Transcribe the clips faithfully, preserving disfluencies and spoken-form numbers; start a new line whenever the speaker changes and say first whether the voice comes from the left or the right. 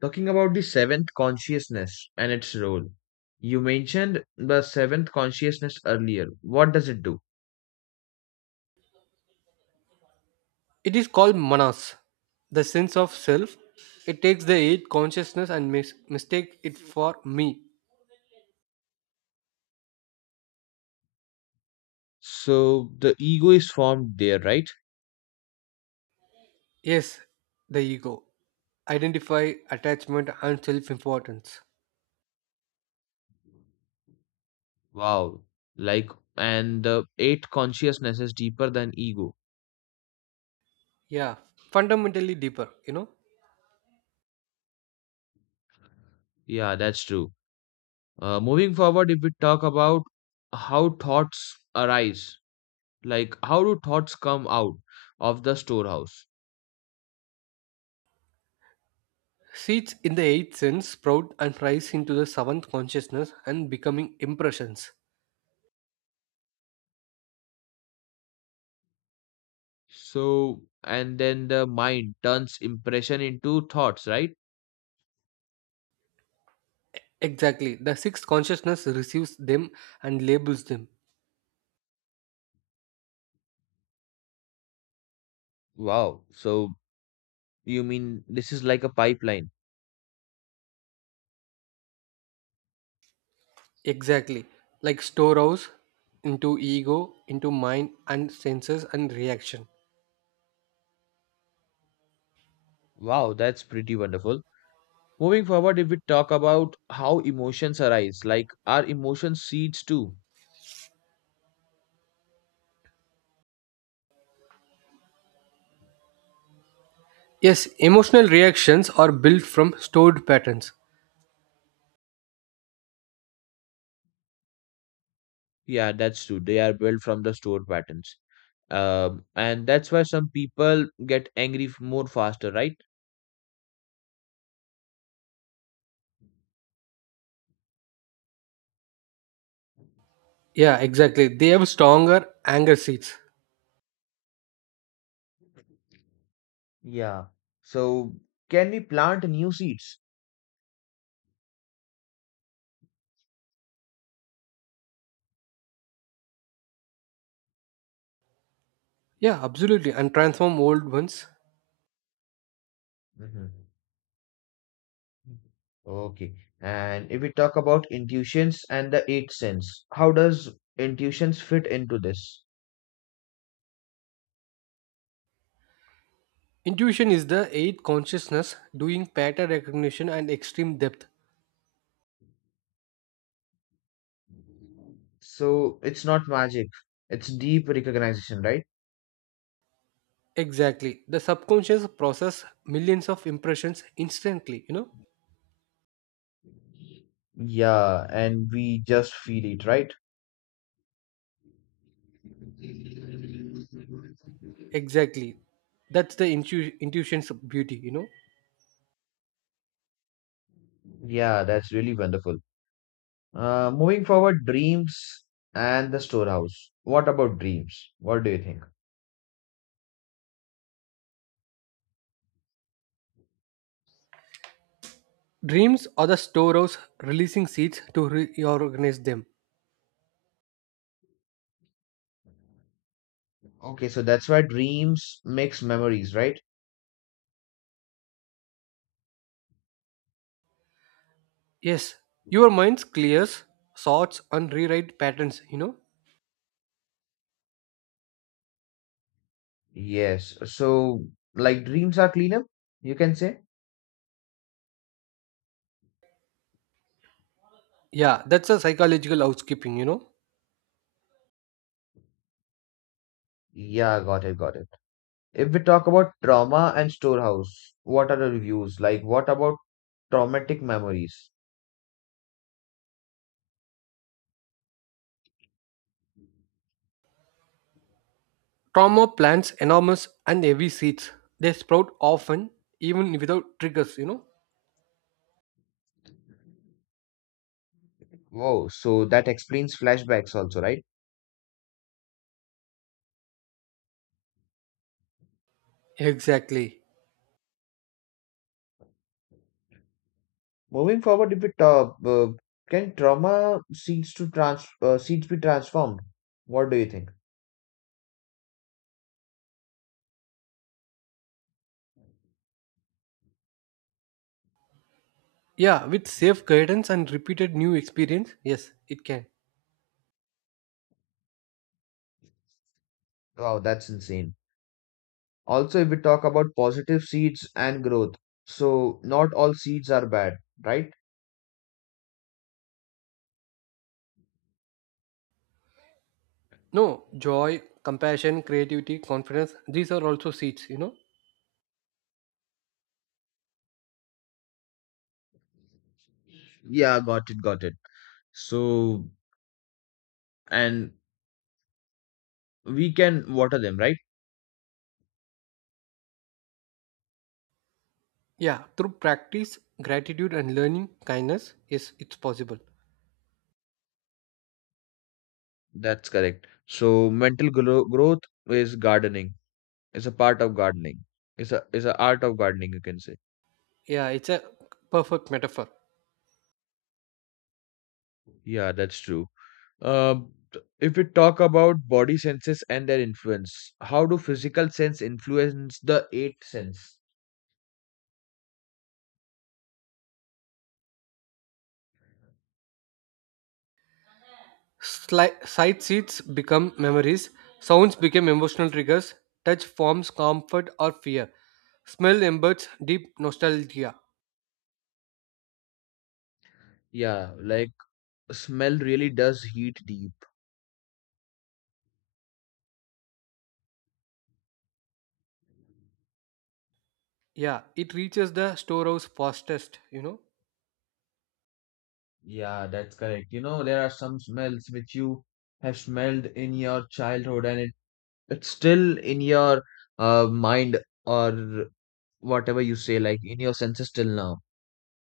left: Talking about the seventh consciousness and its role, you mentioned the seventh consciousness earlier. What does it do?
right: It is called manas, the sense of self. It takes the eight consciousness and mis- mistake it for me.
left: So the ego is formed there, right?
right: Yes, the ego. Identify attachment and self importance.
left: Wow. Like, and the eight consciousness is deeper than ego.
right: Yeah, fundamentally deeper, you know.
left: Yeah, that's true. Uh, moving forward, if we talk about how thoughts arise, like how do thoughts come out of the storehouse?
right: Seeds in the eighth sense sprout and rise into the seventh consciousness and becoming impressions.
left: So, and then the mind turns impression into thoughts, right?
right: Exactly, the sixth consciousness receives them and labels them.
left: Wow. So, you mean this is like a pipeline?
right: Exactly. Like storehouse into ego, into mind and senses and reaction.
left: Wow, that's pretty wonderful. Moving forward, if we talk about how emotions arise, like are emotions seeds too?
right: Yes, emotional reactions are built from stored patterns.
left: Yeah, that's true. They are built from the stored patterns. Um, and that's why some people get angry f- more faster, right?
right: Yeah, exactly. They have stronger anger seats.
left: Yeah. So, can we plant new seeds?
right: Yeah, absolutely. And transform old ones.
left: Hmm. Okay. And if we talk about intuitions and the eighth sense, how does intuitions fit into this?
right: Intuition is the eighth consciousness doing pattern recognition and extreme depth.
left: So it's not magic. It's deep recognition, right?
right: Exactly. The subconscious process millions of impressions instantly, you know?
left: Yeah, and we just feel it, right?
right: Exactly. That's the intu- intuition's beauty, you know?
left: Yeah, that's really wonderful. Uh, moving forward, dreams and the storehouse. What about dreams? What do you think?
right: Dreams are the storehouse releasing seeds to reorganize them.
left: Okay, so that's why dreams makes memories, right?
right: Yes, your mind clears, sorts, and rewrite patterns, you know?
left: Yes, so like dreams are cleaner, you can say?
right: Yeah, that's a psychological housekeeping, you know?
left: Yeah, got it, got it. If we talk about trauma and storehouse, what are the reviews? Like, what about traumatic memories?
right: Trauma plants enormous and heavy seeds. They sprout often, even without triggers, you know?
left: Wow, so that explains flashbacks also, right?
right: Exactly.
left: Moving forward, if it uh, uh, can trauma seeds to trans uh, seeds be transformed? What do you think?
right: Yeah, with safe guidance and repeated new experience, yes, it can.
left: Wow, that's insane. Also, if we talk about positive seeds and growth, so not all seeds are bad, right?
right: No, joy, compassion, creativity, confidence, these are also seeds, you know?
left: Yeah, got it, got it. So, and we can water them, right?
right: Yeah, through practice, gratitude, and learning kindness, yes, it's possible.
left: That's correct. So, mental grow growth is gardening. It's a part of gardening. It's a it's a art of gardening, you can say.
right: Yeah, it's a perfect metaphor.
left: Yeah, that's true. Uh, if we talk about body senses and their influence, how do physical sense influence the eighth sense?
right: Sli- sight seeds become memories, sounds become emotional triggers, touch forms comfort or fear, smell embeds deep nostalgia.
left: Yeah, like smell really does heat deep.
right: Yeah, it reaches the storehouse fastest, you know.
left: Yeah, that's correct. You know, there are some smells which you have smelled in your childhood and it, it's still in your uh, mind or whatever you say, like in your senses till now.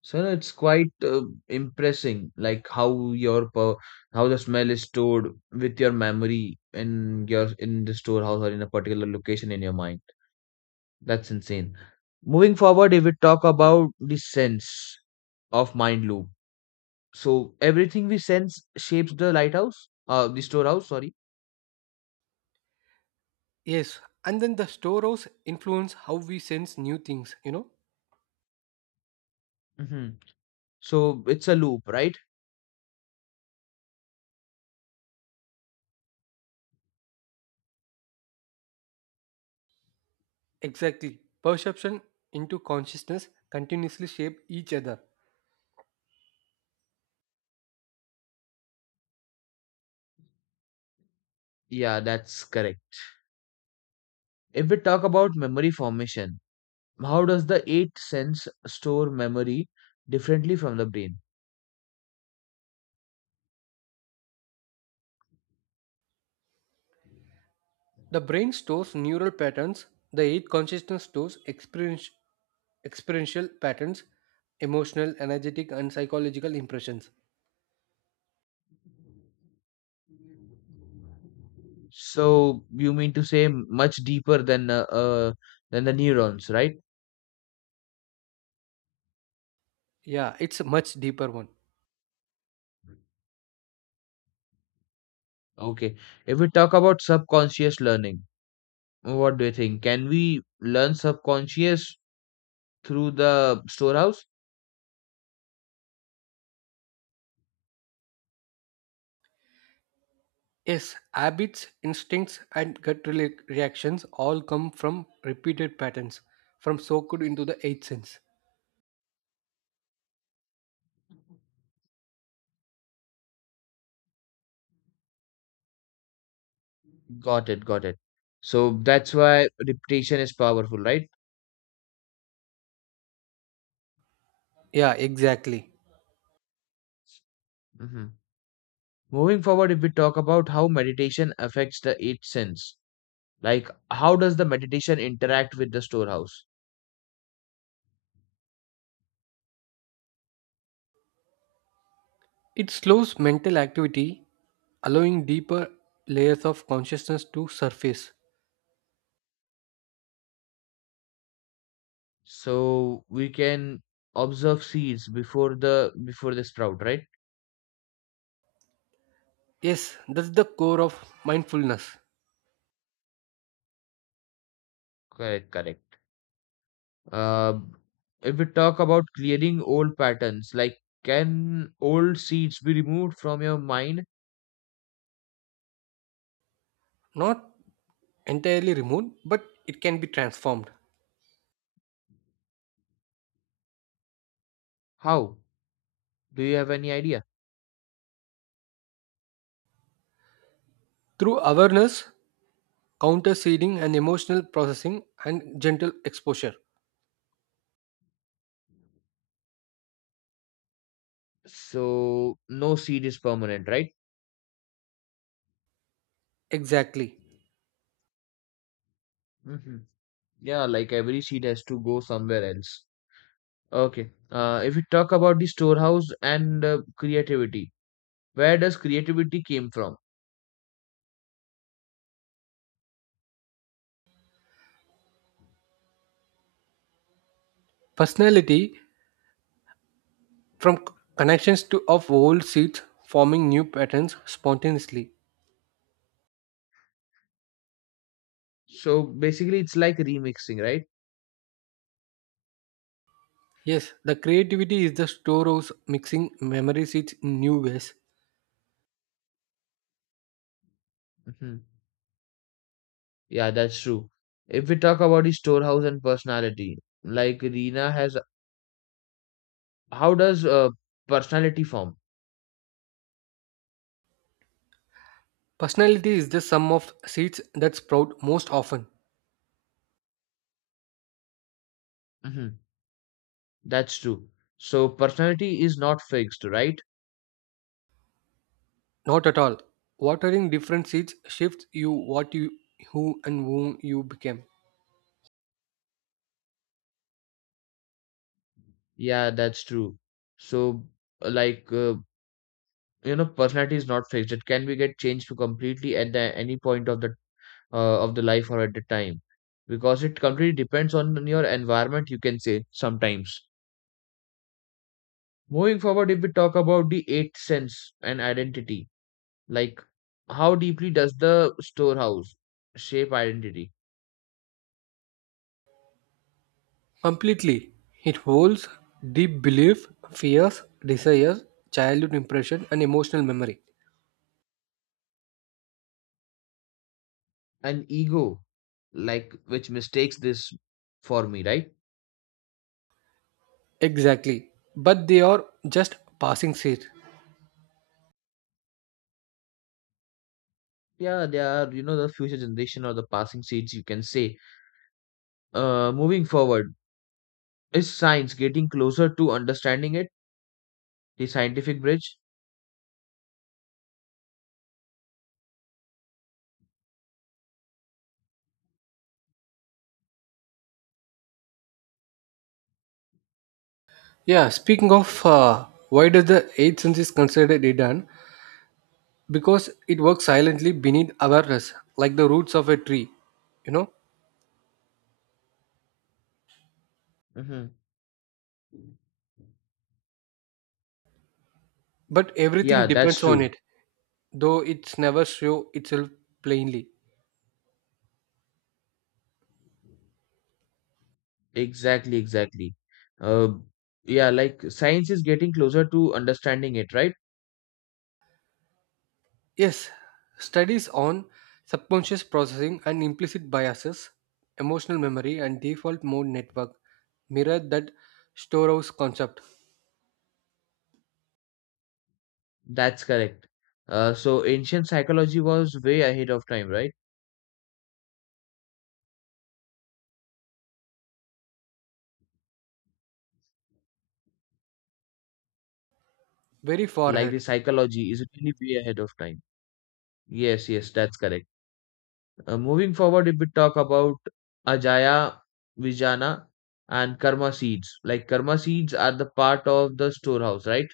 left: So it's quite uh, impressing, like how your per- how the smell is stored with your memory in your in the storehouse or in a particular location in your mind. That's insane. Moving forward, if we talk about the sense of mind loop, so everything we sense shapes the lighthouse, uh, the storehouse. Sorry.
right: Yes, and then the storehouse influence how we sense new things, you know.
left: Hmm. So it's a loop, right?
right: Exactly. Perception into consciousness continuously shape each other.
left: Yeah, that's correct. If we talk about memory formation, how does the eighth sense store memory differently from the brain?
right: The brain stores neural patterns, the eighth consciousness stores experience, experiential patterns, emotional, energetic, and psychological impressions.
left: So you mean to say much deeper than uh, uh, than the neurons, right?
right: Yeah, it's a much deeper one.
left: Okay. If we talk about subconscious learning, what do you think? Can we learn subconscious through the storehouse?
right: Yes, habits, instincts, and gut rela- reactions all come from repeated patterns, from soaked into the eighth sense.
left: Got it, got it. So that's why repetition is powerful, right?
right: Yeah, exactly.
left: Hmm. Moving forward, if we talk about how meditation affects the eight sense, like how does the meditation interact with the storehouse?
right: It slows mental activity, allowing deeper layers of consciousness to surface.
left: So we can observe seeds before the before they sprout, right?
right: Yes, that's the core of mindfulness.
left: Correct, correct. Uh, if we talk about clearing old patterns, like can old seeds be removed from your mind?
right: Not entirely removed, but it can be transformed
left: How? Do you have any idea?
right: through awareness, counter seeding, and emotional processing and gentle exposure.
left: So, no seed is permanent, right?
right: Exactly.
left: Hmm. Yeah, like every seed has to go somewhere else. Okay. Uh, if we talk about the storehouse and uh, creativity, where does creativity came from?
right: Personality from c- connections to of old seeds forming new patterns spontaneously.
left: So basically, it's like remixing, right?
right: Yes, the creativity is the storehouse mixing memory seeds in new ways.
left: Hmm. Yeah, that's true. If we talk about the storehouse and personality, like Reena has, how does uh, personality form?
right: Personality is the sum of seeds that sprout most often.
left: Hmm. That's true. So personality is not fixed, right?
right: Not at all. Watering different seeds shifts you what you who and whom you became.
left: Yeah, that's true. So, like, uh, you know, personality is not fixed. It can be get changed to completely at the any point of the uh, of the life or at the time, because it completely depends on your environment. You can say sometimes. Moving forward, if we talk about the eighth sense and identity, like, how deeply does the storehouse shape identity
right: Completely. It holds deep belief, fears, desires, childhood impression, and emotional memory.
left: and ego, like, which mistakes this for me, right?
right: Exactly. But they are just passing seeds.
left: Yeah, they are, you know, the future generation or the passing seeds, you can say. Uh, moving forward, is science getting closer to understanding it? The scientific bridge?
right: Yeah, speaking of uh, why does the eighth sense is considered hidden? Because it works silently beneath awareness, like the roots of a tree, you know?
left: Hmm.
right: But
left: Yeah,
right: everything
left: that's
right: depends on
left: true.
right: it, though it's never show itself plainly.
left: Exactly, exactly. Uh, yeah, like science is getting closer to understanding it, right?
right: Yes, studies on subconscious processing and implicit biases, emotional memory, and default mode network mirror that storehouse concept
left: That's correct. Uh, so ancient psychology was way ahead of time, right?
right: very far
left: Like the
right: ahead.
left: psychology is really way ahead of time. Yes, yes, that's correct. Uh, moving forward, if we talk about Ajaya, Vijana, and Karma seeds, like Karma seeds are the part of the storehouse, right?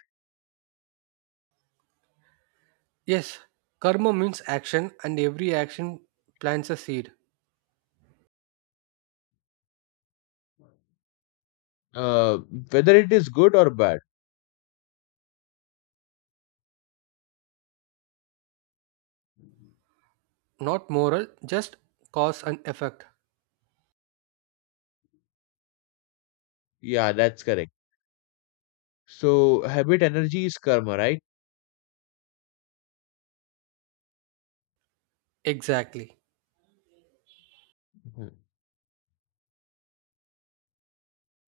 right: Yes, karma means action, and every action plants a seed,
left: Uh, Whether it is good or bad.
right: not moral, just cause and effect.
left: Yeah, that's correct. So, habit energy is karma, right?
right: Exactly.
left: Mhm.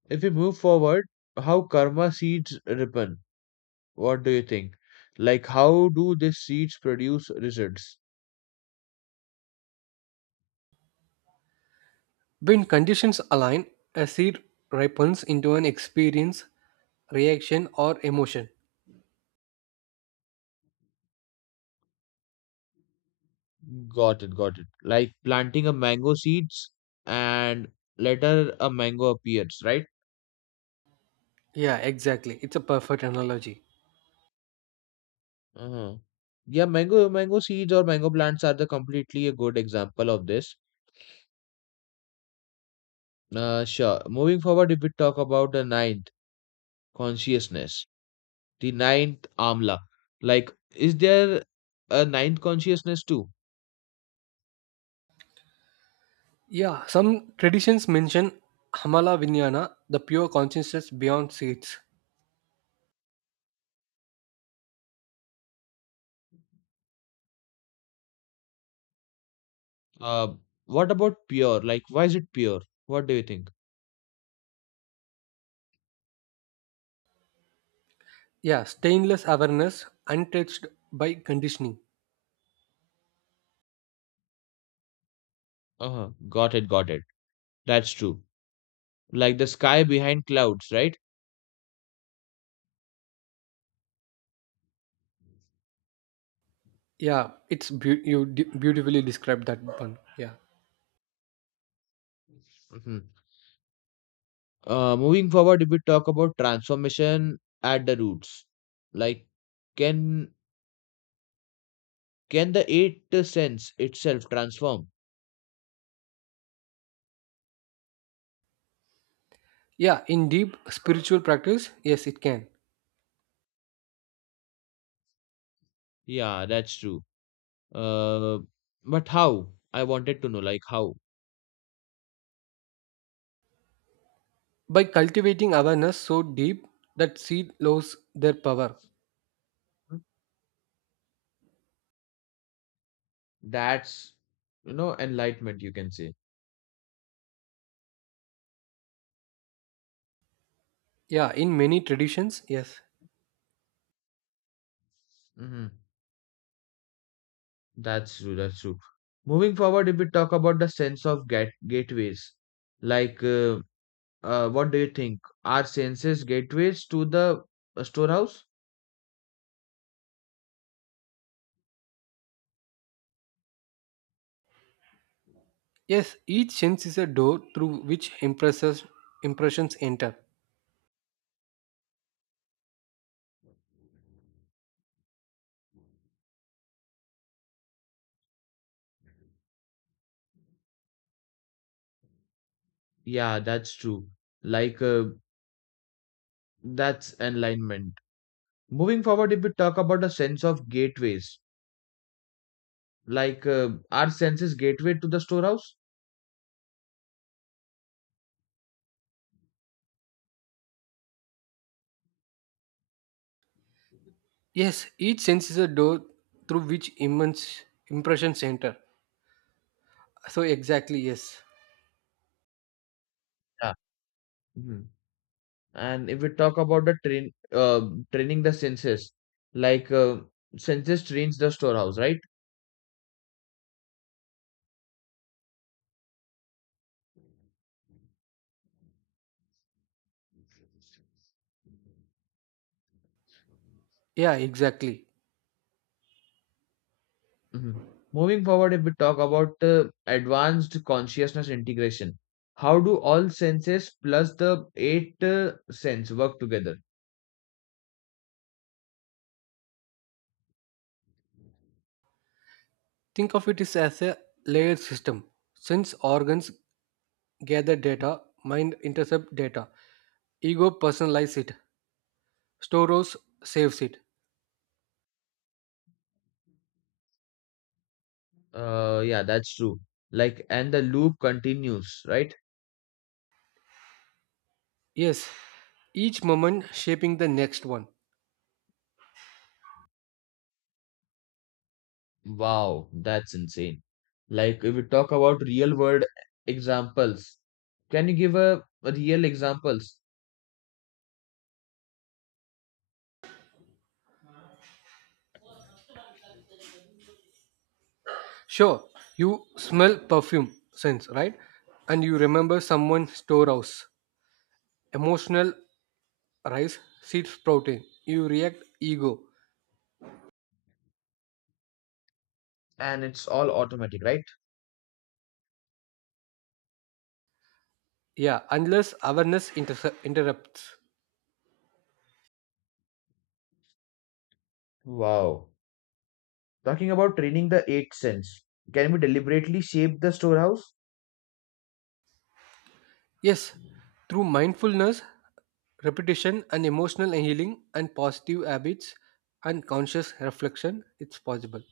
left: If we move forward, how karma seeds ripen? What do you think? Like, how do these seeds produce results?
right: When conditions align, a seed ripens into an experience, reaction, or emotion.
left: Got it, got it. Like planting a mango seeds and later a mango appears, right?
right: Yeah, exactly. It's a perfect analogy.
left: Uh-huh. Yeah, mango mango seeds or mango plants are the completely a good example of this. Uh, sure. Moving forward, if we talk about the ninth consciousness, the ninth amla, like is there a ninth consciousness too?
right: Yeah, some traditions mention Hamala Vinyana, the pure consciousness beyond seeds.
left: Uh, what about pure? Like, why is it pure? What do you think?
right: Yeah, stainless awareness, untouched by conditioning.
left: Uh-huh. Got it, got it. That's true. Like the sky behind clouds, right?
right: Yeah, it's beau- you d- beautifully described that one. Yeah.
left: Mhm. Uh, moving forward, if we talk about transformation at the roots, like can can the eight sense itself transform?
right: Yeah, in deep spiritual practice, yes, it can.
left: Yeah, that's true. Uh, but how? I wanted to know, like how?
right: By cultivating awareness so deep that seed loses their power.
left: That's you know enlightenment, you can say.
right: Yeah, in many traditions, yes.
left: Hmm. That's true. That's true. Moving forward, if we talk about the sense of gate gateways, like uh, uh, what do you think? Are senses gateways to the uh, storehouse?
right: Yes, each sense is a door through which impresses, impressions enter.
left: Yeah, that's true. Like, uh, that's enlightenment. Moving forward, if we talk about the sense of gateways, like uh, our senses gateway to the storehouse.
right: Yes, each sense is a door through which immense impressions enter. So exactly, yes.
left: Yeah. Mhm. And if we talk about the train, uh, training the senses, like uh, senses trains the storehouse, right?
right: Yeah, exactly.
left: Mhm. Moving forward, if we talk about uh, advanced consciousness integration, how do all senses plus the eight uh, sense work together?
right: Think of it is as a layered system. Sense organs gather data, mind intercept data, ego personalize it, stores saves it.
left: Uh, yeah, that's true. Like, and the loop continues, right?
right: Yes, each moment shaping the next one.
left: Wow, that's insane. Like, if we talk about real world examples, can you give a, a real examples?
right: Sure, you smell perfume sense, right? And you remember someone's storehouse. Emotional rise, seed sprouting. You react ego.
left: And it's all automatic, right?
right: Yeah, unless awareness inter- interrupts.
left: Wow. Talking about training the eight sense, can we deliberately shape the storehouse?
right: Yes, through mindfulness, repetition, and emotional healing, and positive habits, and conscious reflection, it's possible.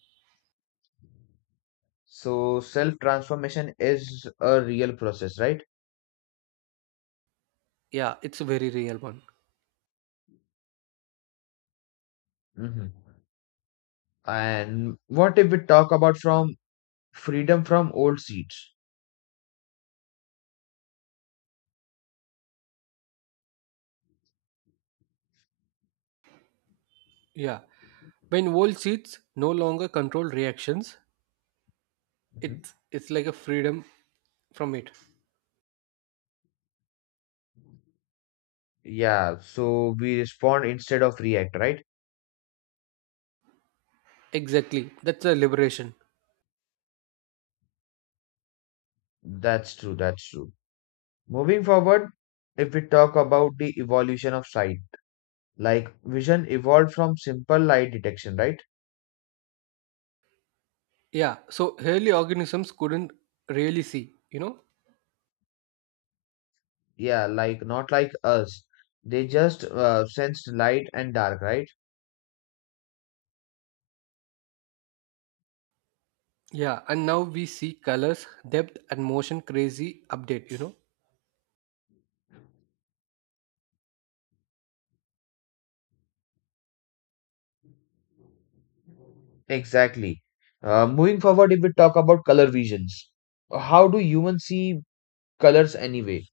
left: So, self transformation is a real process, right?
right: Yeah, it's a very real one.
left: Hmm. And what if we talk about from freedom from old seeds?
right: Yeah, when old seeds no longer control reactions,
left: Mm-hmm.
right: it's it's like a freedom from it.
left: Yeah, so we respond instead of react, right?
right: Exactly, that's a liberation.
left: That's true, that's true. Moving forward, if we talk about the evolution of sight, like vision evolved from simple light detection, right?
right: Yeah, so early organisms couldn't really see, you know.
left: Yeah, like not like us. They just uh, sensed light and dark, right?
right: Yeah, and now we see colors, depth, and motion. Crazy update, you know.
left: Exactly. Uh, moving forward, if we talk about color visions, how do humans see colors anyway?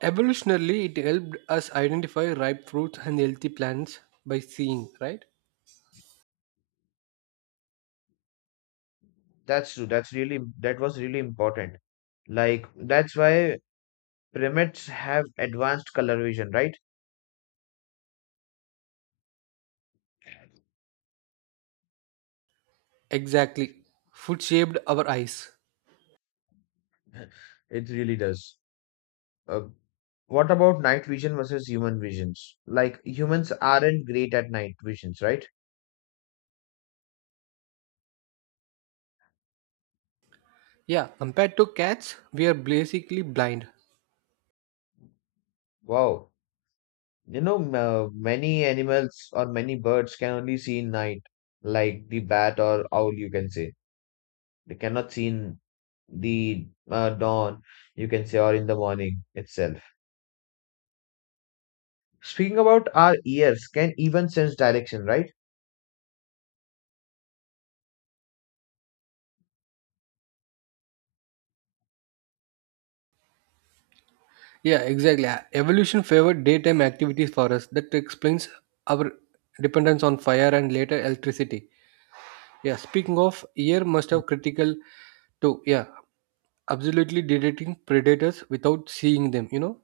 right: Evolutionarily, it helped us identify ripe fruits and healthy plants by seeing, right?
left: That's true. That's really that was really important. Like that's why primates have advanced color vision, right?
right: Exactly. Food shaped our eyes.
left: It really does. Uh, What about night vision versus human visions? Like humans aren't great at night visions, right?
right: Yeah, compared to cats, we are basically blind.
left: Wow. You know, m- uh, many animals or many birds can only see in night, like the bat or owl, you can say. They cannot see in the uh, dawn, you can say, or in the morning itself. Speaking about our ears, can even sense direction, right?
right: Yeah, exactly. Uh, Evolution favored daytime activities for us. That explains our dependence on fire and later electricity. Yeah, speaking of, ear must have critical to, yeah, absolutely detecting predators without seeing them, you know?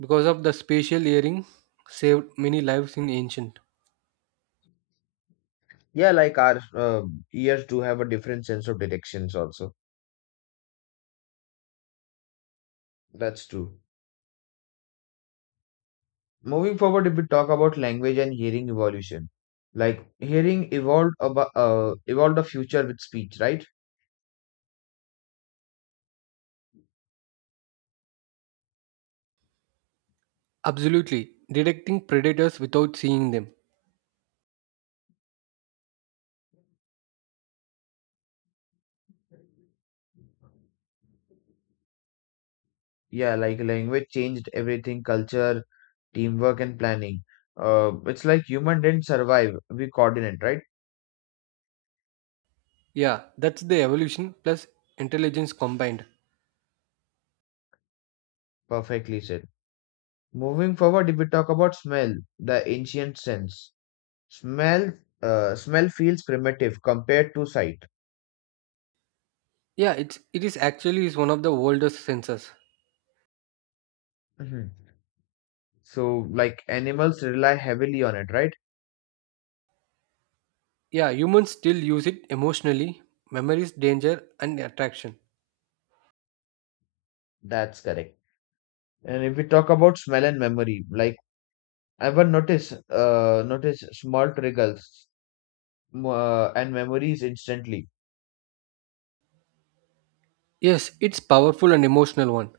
right: Because of the spatial hearing saved many lives in ancient.
left: Yeah, like our uh, ears do have a different sense of directions. Also. That's true. Moving forward, if we talk about language and hearing evolution, like hearing evolved about uh, evolved the future with speech, right?
right: Absolutely. Detecting predators without seeing them.
left: Yeah, like language changed everything, culture, teamwork, and planning. Uh, it's like human didn't survive, we coordinate, right?
right: Yeah, that's the evolution plus intelligence combined.
left: Perfectly said. Moving forward, if we talk about smell, the ancient sense, smell, uh, smell feels primitive compared to sight.
right: Yeah, it's it is actually is one of the oldest senses.
left: Mhm. So, like animals rely heavily on it, right?
right: Yeah, humans still use it emotionally, memories, danger and attraction.
left: That's correct. And if we talk about smell and memory, like ever notice, uh, notice small triggers m- uh, and memories instantly.
right: Yes, it's powerful and emotional one.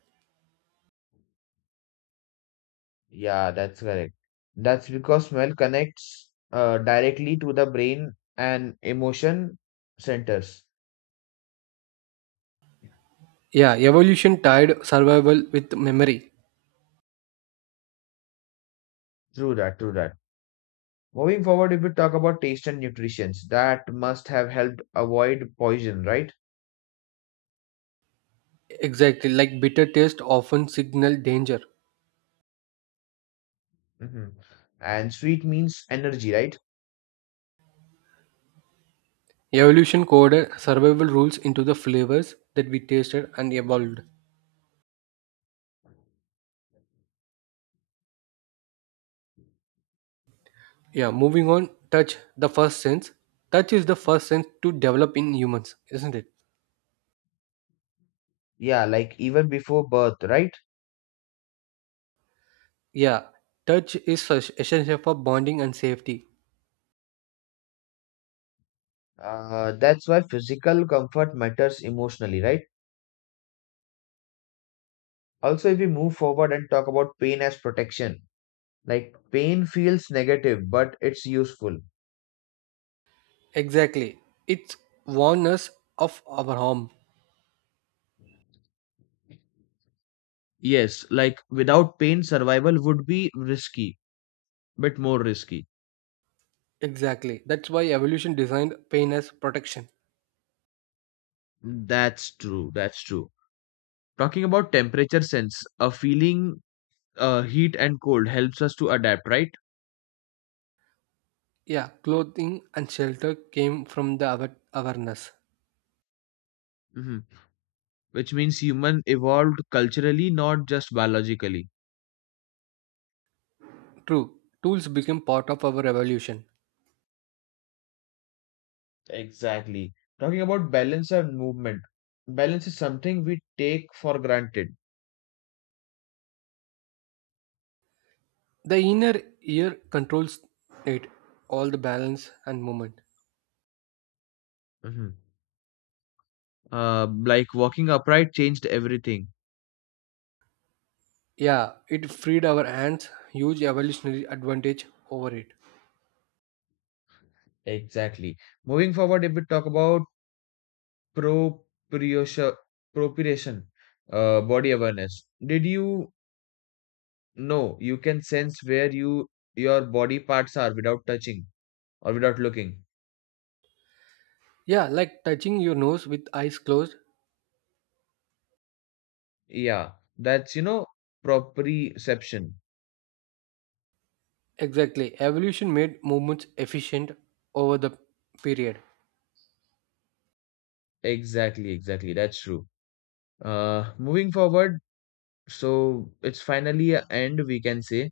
left: Yeah, that's correct. That's because smell connects uh, directly to the brain and emotion centers.
right: Yeah, evolution tied survival with memory.
left: True that, true that. Moving forward, if we talk about taste and nutrition, that must have helped avoid poison, right?
right: Exactly, like bitter taste often signal danger.
left: Hmm. And sweet means energy, right?
right: Evolution coded survival rules into the flavors that we tasted and evolved. Yeah, moving on, touch, the first sense. Touch is the first sense to develop in humans, isn't it?
left: Yeah, like even before birth, right?
right: Yeah, touch is es- essential for bonding and safety.
left: Uh, that's why physical comfort matters emotionally, right? Also, if we move forward and talk about pain as protection, like pain feels negative, but it's useful.
right: Exactly. It's warns us of our harm.
left: Yes, like without pain, survival would be risky, bit more risky.
right: Exactly. That's why evolution designed pain as protection.
left: That's true, that's true. Talking about temperature sense, a feeling uh, heat and cold helps us to adapt, right?
right: Yeah, clothing and shelter came from the awa- awareness.
left: Hmm. Which means human evolved culturally, not just biologically.
right: True, tools became part of our evolution.
left: Exactly. Talking about balance and movement, balance is something we take for granted.
right: The inner ear controls it, all the balance and movement.
left: Mhm. Uh, like walking upright changed everything.
right: Yeah, it freed our hands, huge evolutionary advantage over it.
left: Exactly. Moving forward, if we talk about proprioce- proprioception, uh, body awareness, did you know you can sense where you your body parts are without touching or without looking?
right: Yeah, like touching your nose with eyes closed.
left: Yeah, that's you know proprioception.
right: Exactly. Evolution made movements efficient over the period.
left: Exactly, exactly. That's true. Uh, moving forward, so it's finally a end, we can say.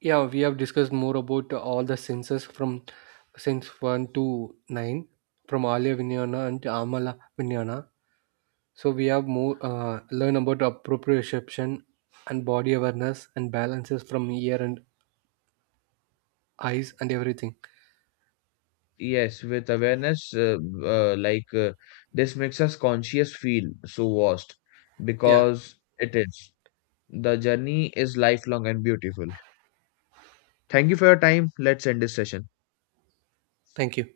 right: Yeah, we have discussed more about all the senses from sense one to nine from Alya Vinyana and Amala Vinyana. So we have more uh, learn about approprioception and body awareness and balances from ear and eyes and everything.
left: Yes, with awareness, uh, uh, like uh, this makes us conscious feel so vast
right: Yeah,
left: because it is. The journey is lifelong and beautiful. Thank you for your time. Let's end this session.
right: thank you.